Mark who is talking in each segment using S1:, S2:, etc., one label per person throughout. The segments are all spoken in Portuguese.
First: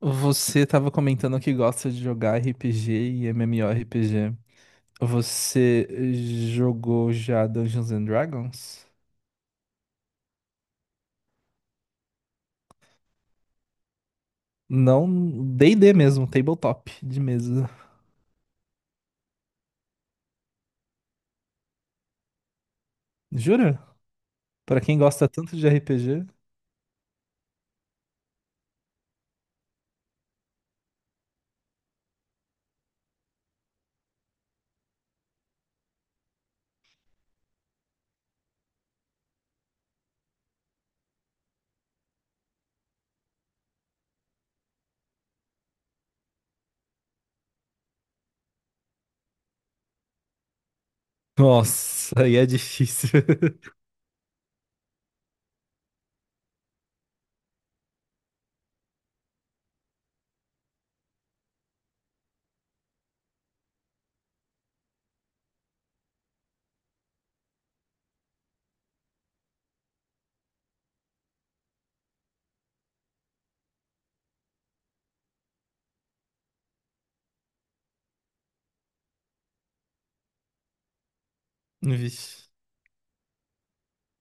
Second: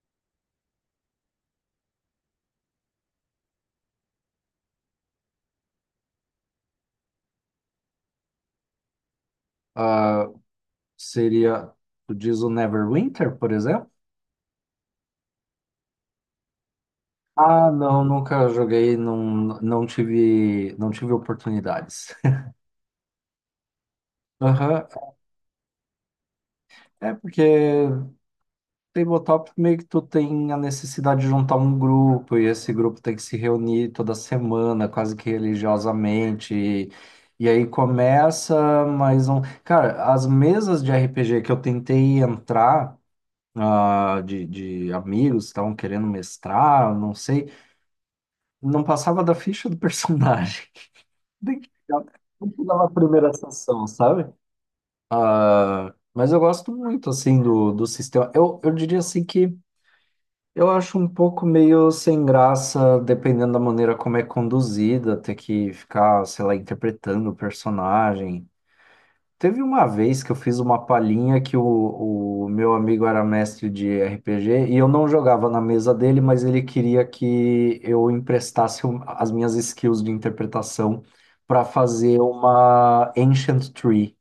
S1: Você estava comentando que gosta de jogar RPG e MMORPG. Você jogou já Dungeons and Dragons?
S2: Ah, seria, tu diz o Neverwinter, por exemplo?
S1: Não, D&D mesmo, tabletop de mesa.
S2: Ah, não, nunca joguei, não, não tive oportunidades.
S1: Jura? Pra
S2: Aham.
S1: quem gosta tanto de RPG?
S2: É porque tabletop meio que tu tem a necessidade de juntar um grupo e esse grupo tem que se reunir toda semana, quase que religiosamente. E aí começa mais um. Cara, as mesas de RPG que eu tentei entrar, ah, de amigos que estavam querendo mestrar, não sei, não passava da ficha do personagem. Tem que pegar-
S1: Nossa, aí é
S2: Tem que dar
S1: difícil.
S2: primeira sessão, sabe? Ah, mas eu gosto muito, assim, do sistema. Eu diria, assim, que eu acho um pouco meio sem graça, dependendo da maneira como é conduzida, ter que ficar, sei lá, interpretando o personagem. Teve uma vez que eu fiz uma palhinha que o meu amigo era mestre de RPG e eu não jogava na mesa dele, mas ele queria que eu emprestasse as minhas skills de interpretação para fazer
S1: Vixe.
S2: uma Ancient Tree,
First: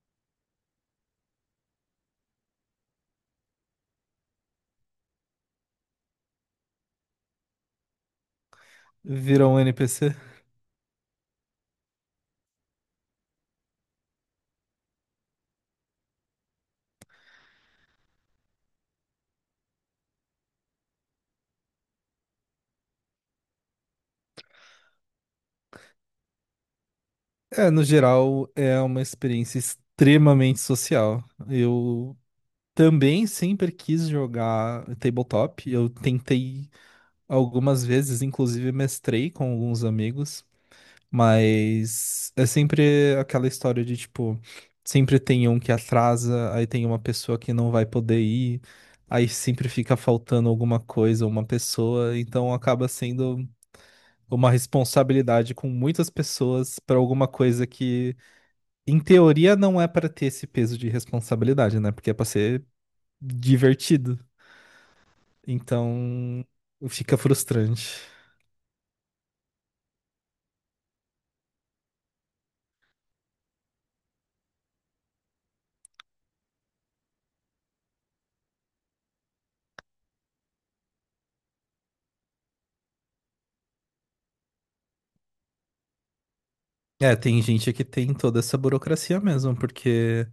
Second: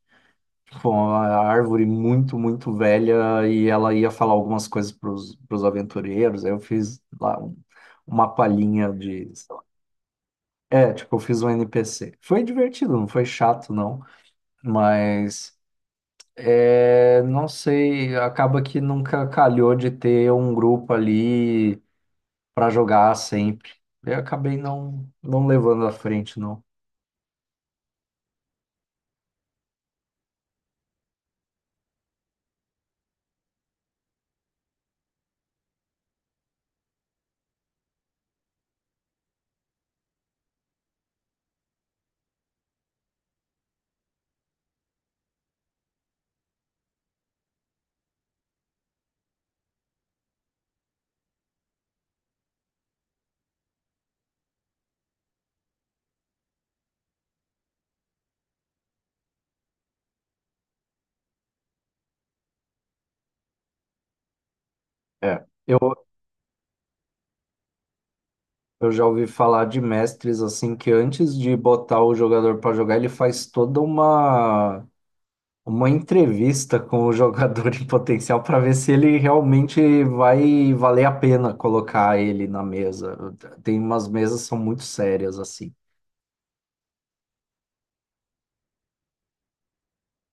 S2: tipo, uma árvore muito, muito velha e ela ia falar algumas coisas para os aventureiros. Aí eu fiz lá uma palhinha de.
S1: Virou um NPC?
S2: É, tipo, eu fiz um NPC. Foi divertido, não foi chato, não, mas. É, não sei, acaba que nunca calhou de ter um grupo ali para jogar sempre. Eu acabei não levando à frente, não.
S1: É, no geral, é uma experiência extremamente social. Eu também sempre quis jogar tabletop. Eu tentei algumas vezes, inclusive, mestrei com alguns amigos, mas é sempre aquela história de tipo, sempre tem um que atrasa, aí tem uma pessoa que não vai poder ir, aí sempre fica faltando alguma coisa, uma pessoa, então acaba sendo uma responsabilidade com muitas pessoas para alguma coisa que, em teoria, não é para ter esse peso de responsabilidade, né? Porque é para ser divertido.
S2: É, eu,
S1: Então, fica frustrante.
S2: eu já ouvi falar de mestres assim que antes de botar o jogador para jogar, ele faz toda uma entrevista com o jogador em potencial para ver se ele realmente vai valer a pena colocar ele na mesa. Tem umas mesas que são muito sérias assim.
S1: É, tem gente que tem toda essa burocracia mesmo, porque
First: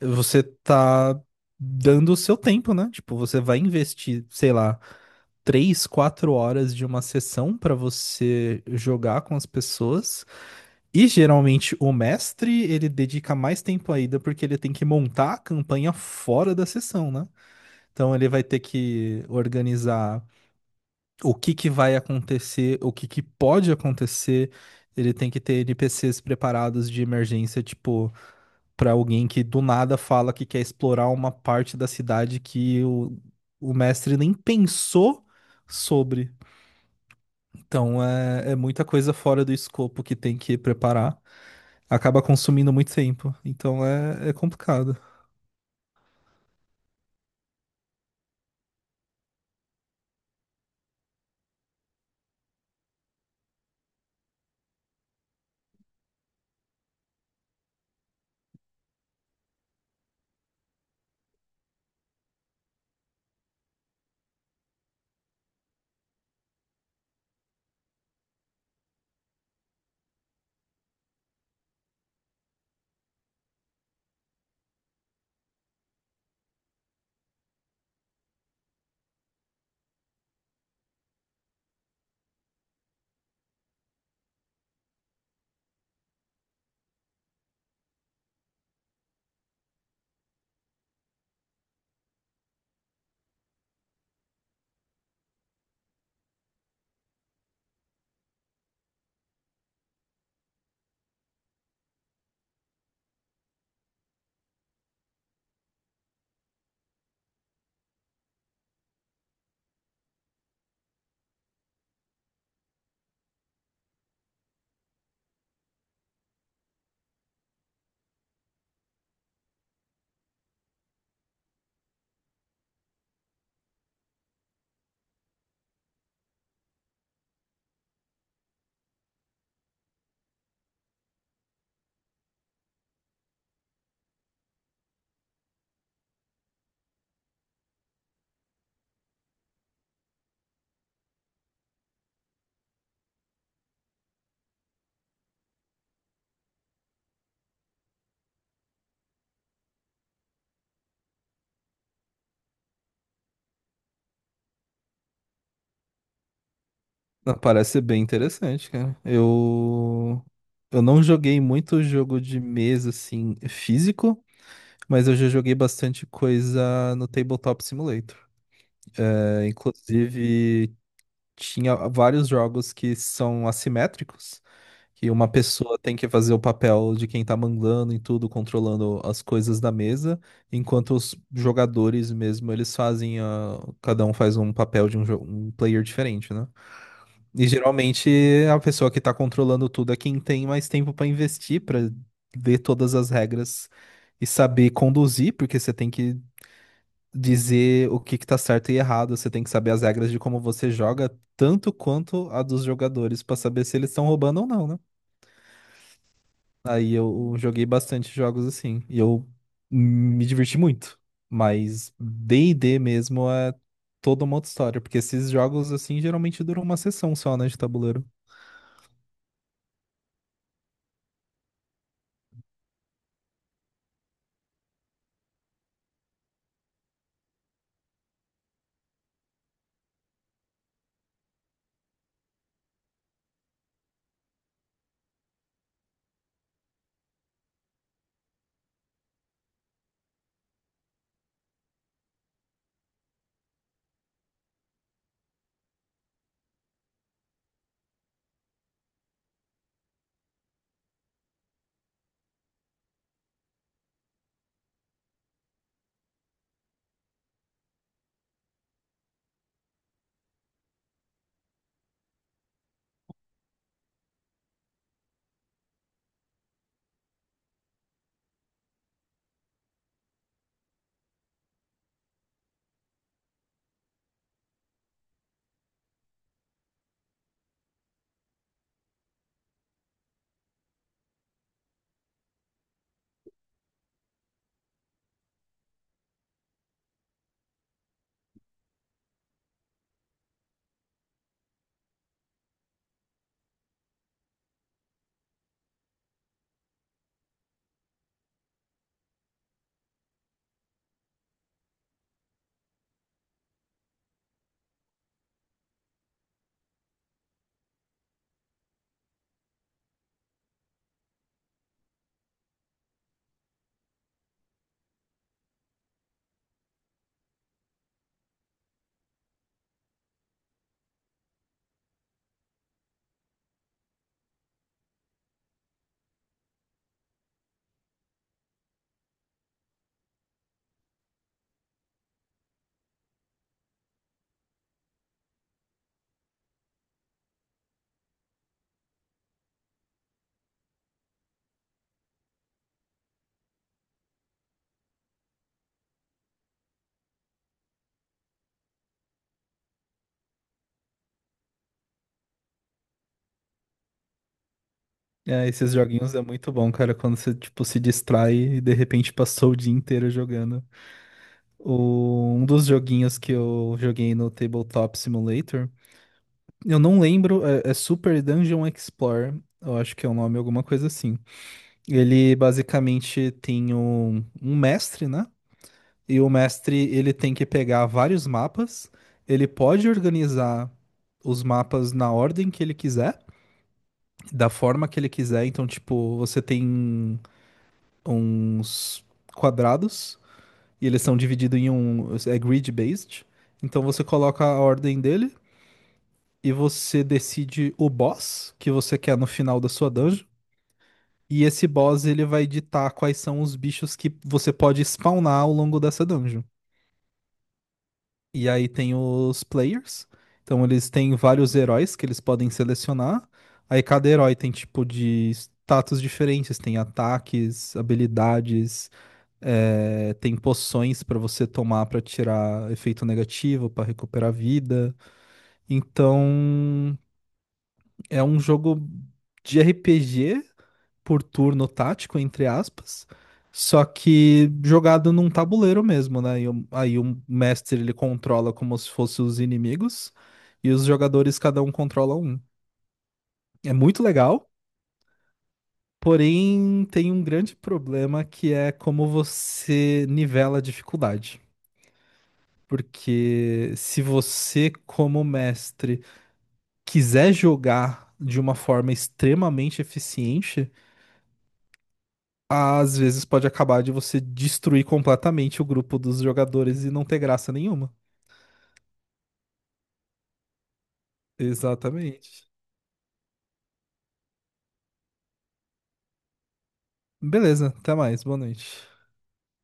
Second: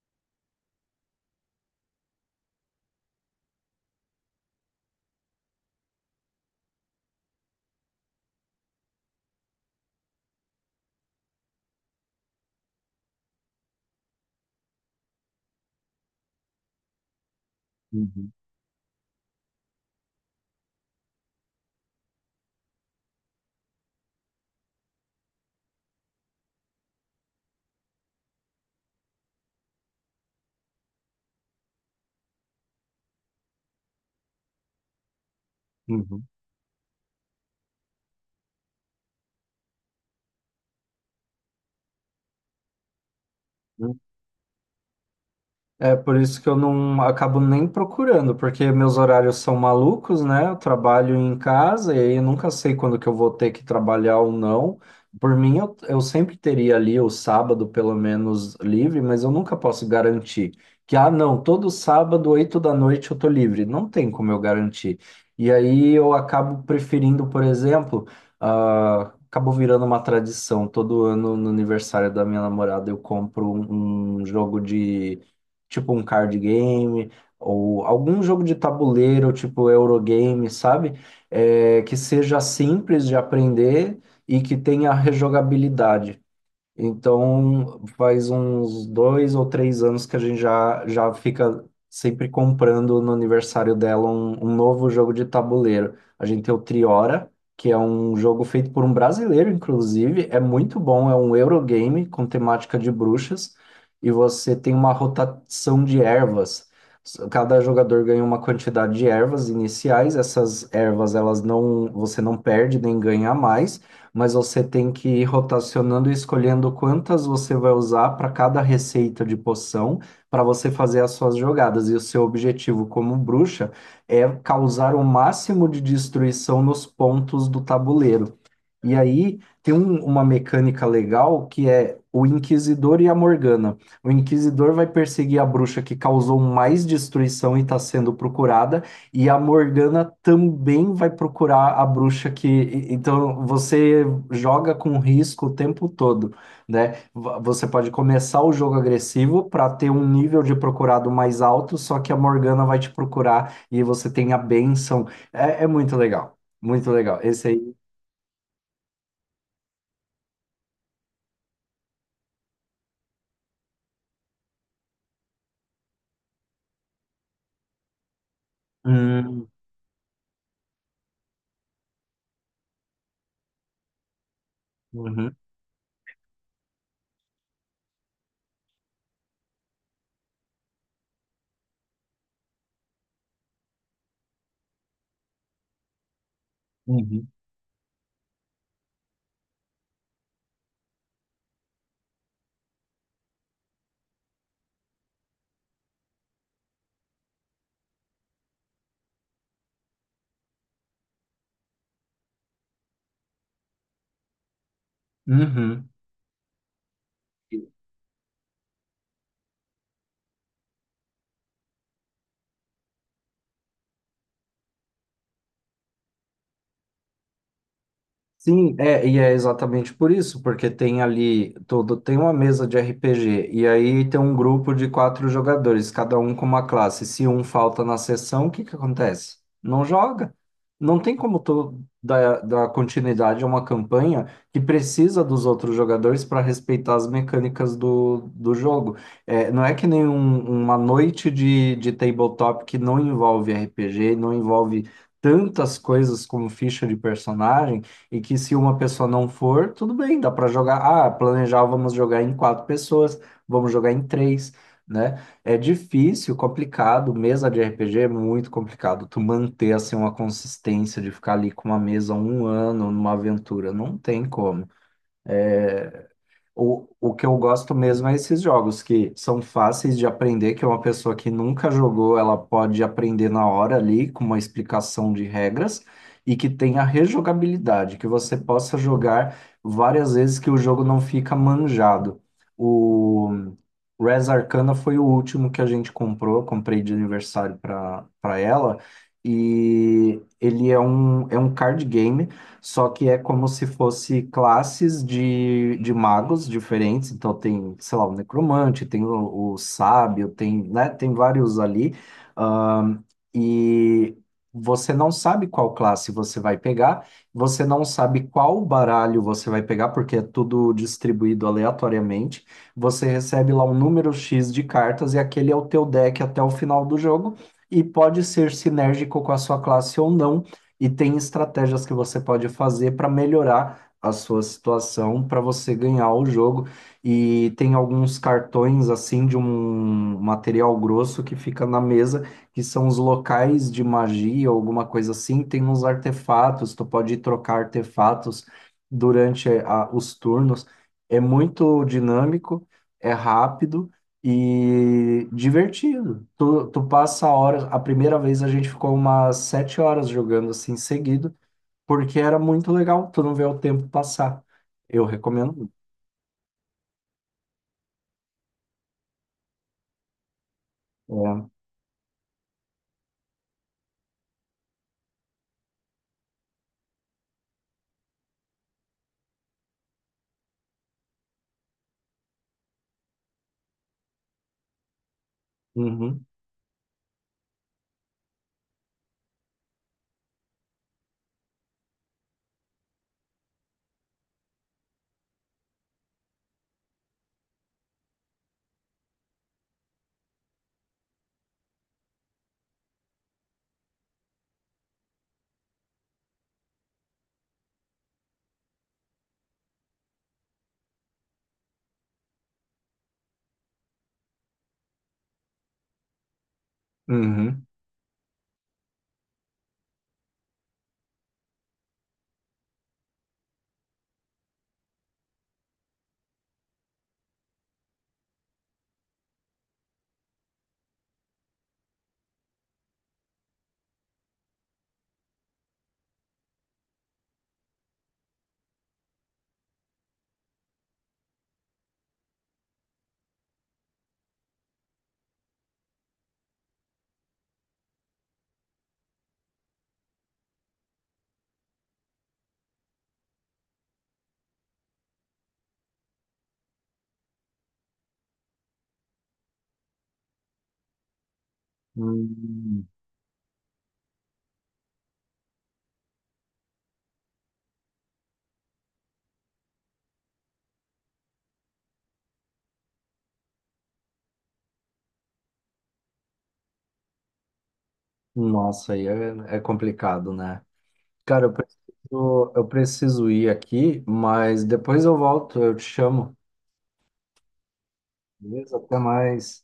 S1: você tá dando o seu tempo, né? Tipo, você vai investir, sei lá, três, quatro horas de uma sessão pra você jogar com as pessoas. E geralmente o mestre, ele dedica mais tempo ainda, porque ele tem que montar a campanha fora da sessão, né? Então ele
S2: Uhum,
S1: vai ter que organizar o que que vai acontecer, o que que pode acontecer. Ele tem que ter NPCs preparados de emergência, tipo, para alguém que do nada fala que quer explorar uma parte da cidade que o mestre nem pensou sobre. Então é muita coisa fora do escopo que tem que preparar. Acaba consumindo muito tempo. Então
S2: uhum.
S1: é complicado.
S2: É por isso que eu não acabo nem procurando, porque meus horários são malucos, né? Eu trabalho em casa e aí eu nunca sei quando que eu vou ter que trabalhar ou não. Por mim, eu sempre teria ali o sábado, pelo menos, livre, mas eu nunca posso garantir que, ah, não, todo sábado, 8 da noite, eu tô livre. Não tem como eu garantir. E aí eu acabo preferindo, por exemplo, ah, acabou virando uma tradição. Todo ano, no aniversário da minha namorada, eu compro um jogo de tipo um card game ou algum jogo de tabuleiro, tipo Eurogame, sabe? É, que seja simples de aprender e que tenha rejogabilidade. Então, faz uns 2 ou 3 anos que a gente já fica sempre comprando no aniversário dela um novo jogo de tabuleiro. A gente tem o Triora, que é um jogo feito por um brasileiro, inclusive. É muito bom, é um Eurogame com temática de bruxas. E você tem uma rotação de ervas. Cada jogador ganha uma quantidade de ervas iniciais. Essas ervas, elas não, você não perde nem ganha a mais, mas você tem que ir rotacionando e escolhendo quantas você vai usar para cada receita de poção para você fazer as suas jogadas. E o seu objetivo como bruxa é causar o máximo de destruição nos pontos do tabuleiro. E aí uma mecânica legal que é o Inquisidor e a Morgana. O Inquisidor vai perseguir a bruxa que causou mais destruição e está sendo procurada, e a Morgana também vai procurar a bruxa que. Então você joga com risco o tempo todo, né? Você pode começar o jogo agressivo para ter um nível de procurado mais alto, só que a Morgana vai te procurar e você tem a bênção. É, é muito legal, muito legal.
S1: Não,
S2: Esse
S1: parece
S2: aí.
S1: ser bem interessante, cara. Eu. Eu não joguei muito jogo de mesa, assim, físico, mas eu já joguei bastante coisa no Tabletop Simulator.
S2: Hum.
S1: É, inclusive, tinha vários jogos que são assimétricos, que uma
S2: Uhum,
S1: pessoa tem que fazer o papel de quem tá mandando em tudo, controlando as coisas da mesa, enquanto os jogadores mesmo, eles fazem a cada um faz um papel de um, um player diferente, né?
S2: uhum,
S1: E geralmente a pessoa que tá controlando tudo é quem tem mais tempo pra investir, pra ler todas as regras e saber conduzir, porque você tem que dizer o que que tá certo e errado. Você tem que saber as regras de como você joga, tanto quanto a dos jogadores, pra saber se eles estão roubando ou não, né?
S2: uhum.
S1: Aí eu joguei bastante jogos assim, e eu me diverti muito. Mas D&D mesmo é toda uma outra história, porque esses jogos assim geralmente duram uma sessão só, né, de tabuleiro.
S2: Sim, é, e é exatamente por isso, porque tem ali todo, tem uma mesa de RPG, e aí tem um grupo de quatro jogadores, cada um com uma classe. Se um falta na sessão, o que que acontece? Não joga. Não tem como tu dar continuidade a uma campanha que precisa dos outros jogadores para respeitar as mecânicas do jogo. É, não é que nem uma noite de tabletop que não envolve RPG, não envolve tantas coisas como ficha de personagem e que se uma pessoa não for, tudo bem, dá para jogar. Ah, planejar, vamos jogar em quatro pessoas, vamos jogar em três, né? É difícil, complicado. Mesa de RPG é muito complicado. Tu manter assim uma consistência de ficar ali com uma mesa um ano numa aventura, não tem como. É, o, que eu gosto mesmo é esses jogos que são fáceis de aprender, que uma pessoa que nunca jogou, ela pode aprender na hora ali, com uma explicação de regras, e que tenha rejogabilidade, que você possa jogar várias vezes que o jogo não fica manjado. O Res Arcana foi o último que a gente comprou, eu comprei de aniversário para ela, e ele é um card game só que é como se fosse classes de magos diferentes. Então tem, sei lá, o necromante, tem o sábio, tem, né, tem vários ali. Ahn, e você não sabe qual classe você vai pegar, você não sabe qual baralho você vai pegar, porque é tudo distribuído aleatoriamente. Você recebe lá um número X de cartas e aquele é o teu deck até o final do jogo. E pode ser sinérgico com a sua classe ou não e tem estratégias que você pode fazer para melhorar a sua situação, para você ganhar o jogo. E tem alguns cartões assim de um material grosso que fica na mesa, que são os locais de magia, alguma coisa assim. Tem uns artefatos, tu pode trocar artefatos durante os turnos. É muito dinâmico, é rápido. E divertido. Tu passa a hora. A primeira vez a gente ficou umas 7 horas jogando assim seguido, porque era muito legal. Tu não vê o tempo passar. Eu
S1: É,
S2: recomendo.
S1: esses joguinhos é muito bom, cara, quando você, tipo, se distrai e de repente passou o dia inteiro jogando.
S2: É.
S1: Um dos joguinhos que eu joguei no Tabletop Simulator, eu não lembro, é Super Dungeon Explorer, eu acho que é o nome, alguma coisa assim. Ele basicamente tem um mestre, né? E
S2: Uhum,
S1: o mestre ele tem que pegar vários mapas, ele pode organizar os mapas na ordem que ele quiser, da forma que ele quiser. Então, tipo, você tem uns quadrados. E eles são divididos em um. É grid-based. Então você coloca a ordem dele e você decide o boss que você quer no final da sua dungeon. E esse boss ele vai ditar quais são os bichos que você pode spawnar ao longo dessa dungeon.
S2: uhum.
S1: E aí tem os players. Então eles têm vários heróis que eles podem selecionar. Aí cada herói tem tipo de status diferentes, tem ataques, habilidades. É, tem poções para você tomar para tirar efeito negativo, para recuperar vida. Então, é um jogo de RPG por turno tático, entre aspas, só que jogado num tabuleiro mesmo, né? Aí o mestre ele controla como se fossem os inimigos e os jogadores cada um controla um. É muito legal, porém tem um grande problema que é como você nivela a dificuldade.
S2: Hum,
S1: Porque se você, como mestre, quiser jogar de uma forma extremamente eficiente, às vezes pode acabar de você destruir completamente o grupo dos jogadores e não ter graça nenhuma.
S2: nossa, aí é, é complicado, né? Cara, eu
S1: Exatamente.
S2: preciso, eu preciso ir aqui, mas depois eu volto, eu te chamo.
S1: Beleza, até mais, boa
S2: Beleza?
S1: noite.
S2: Até mais.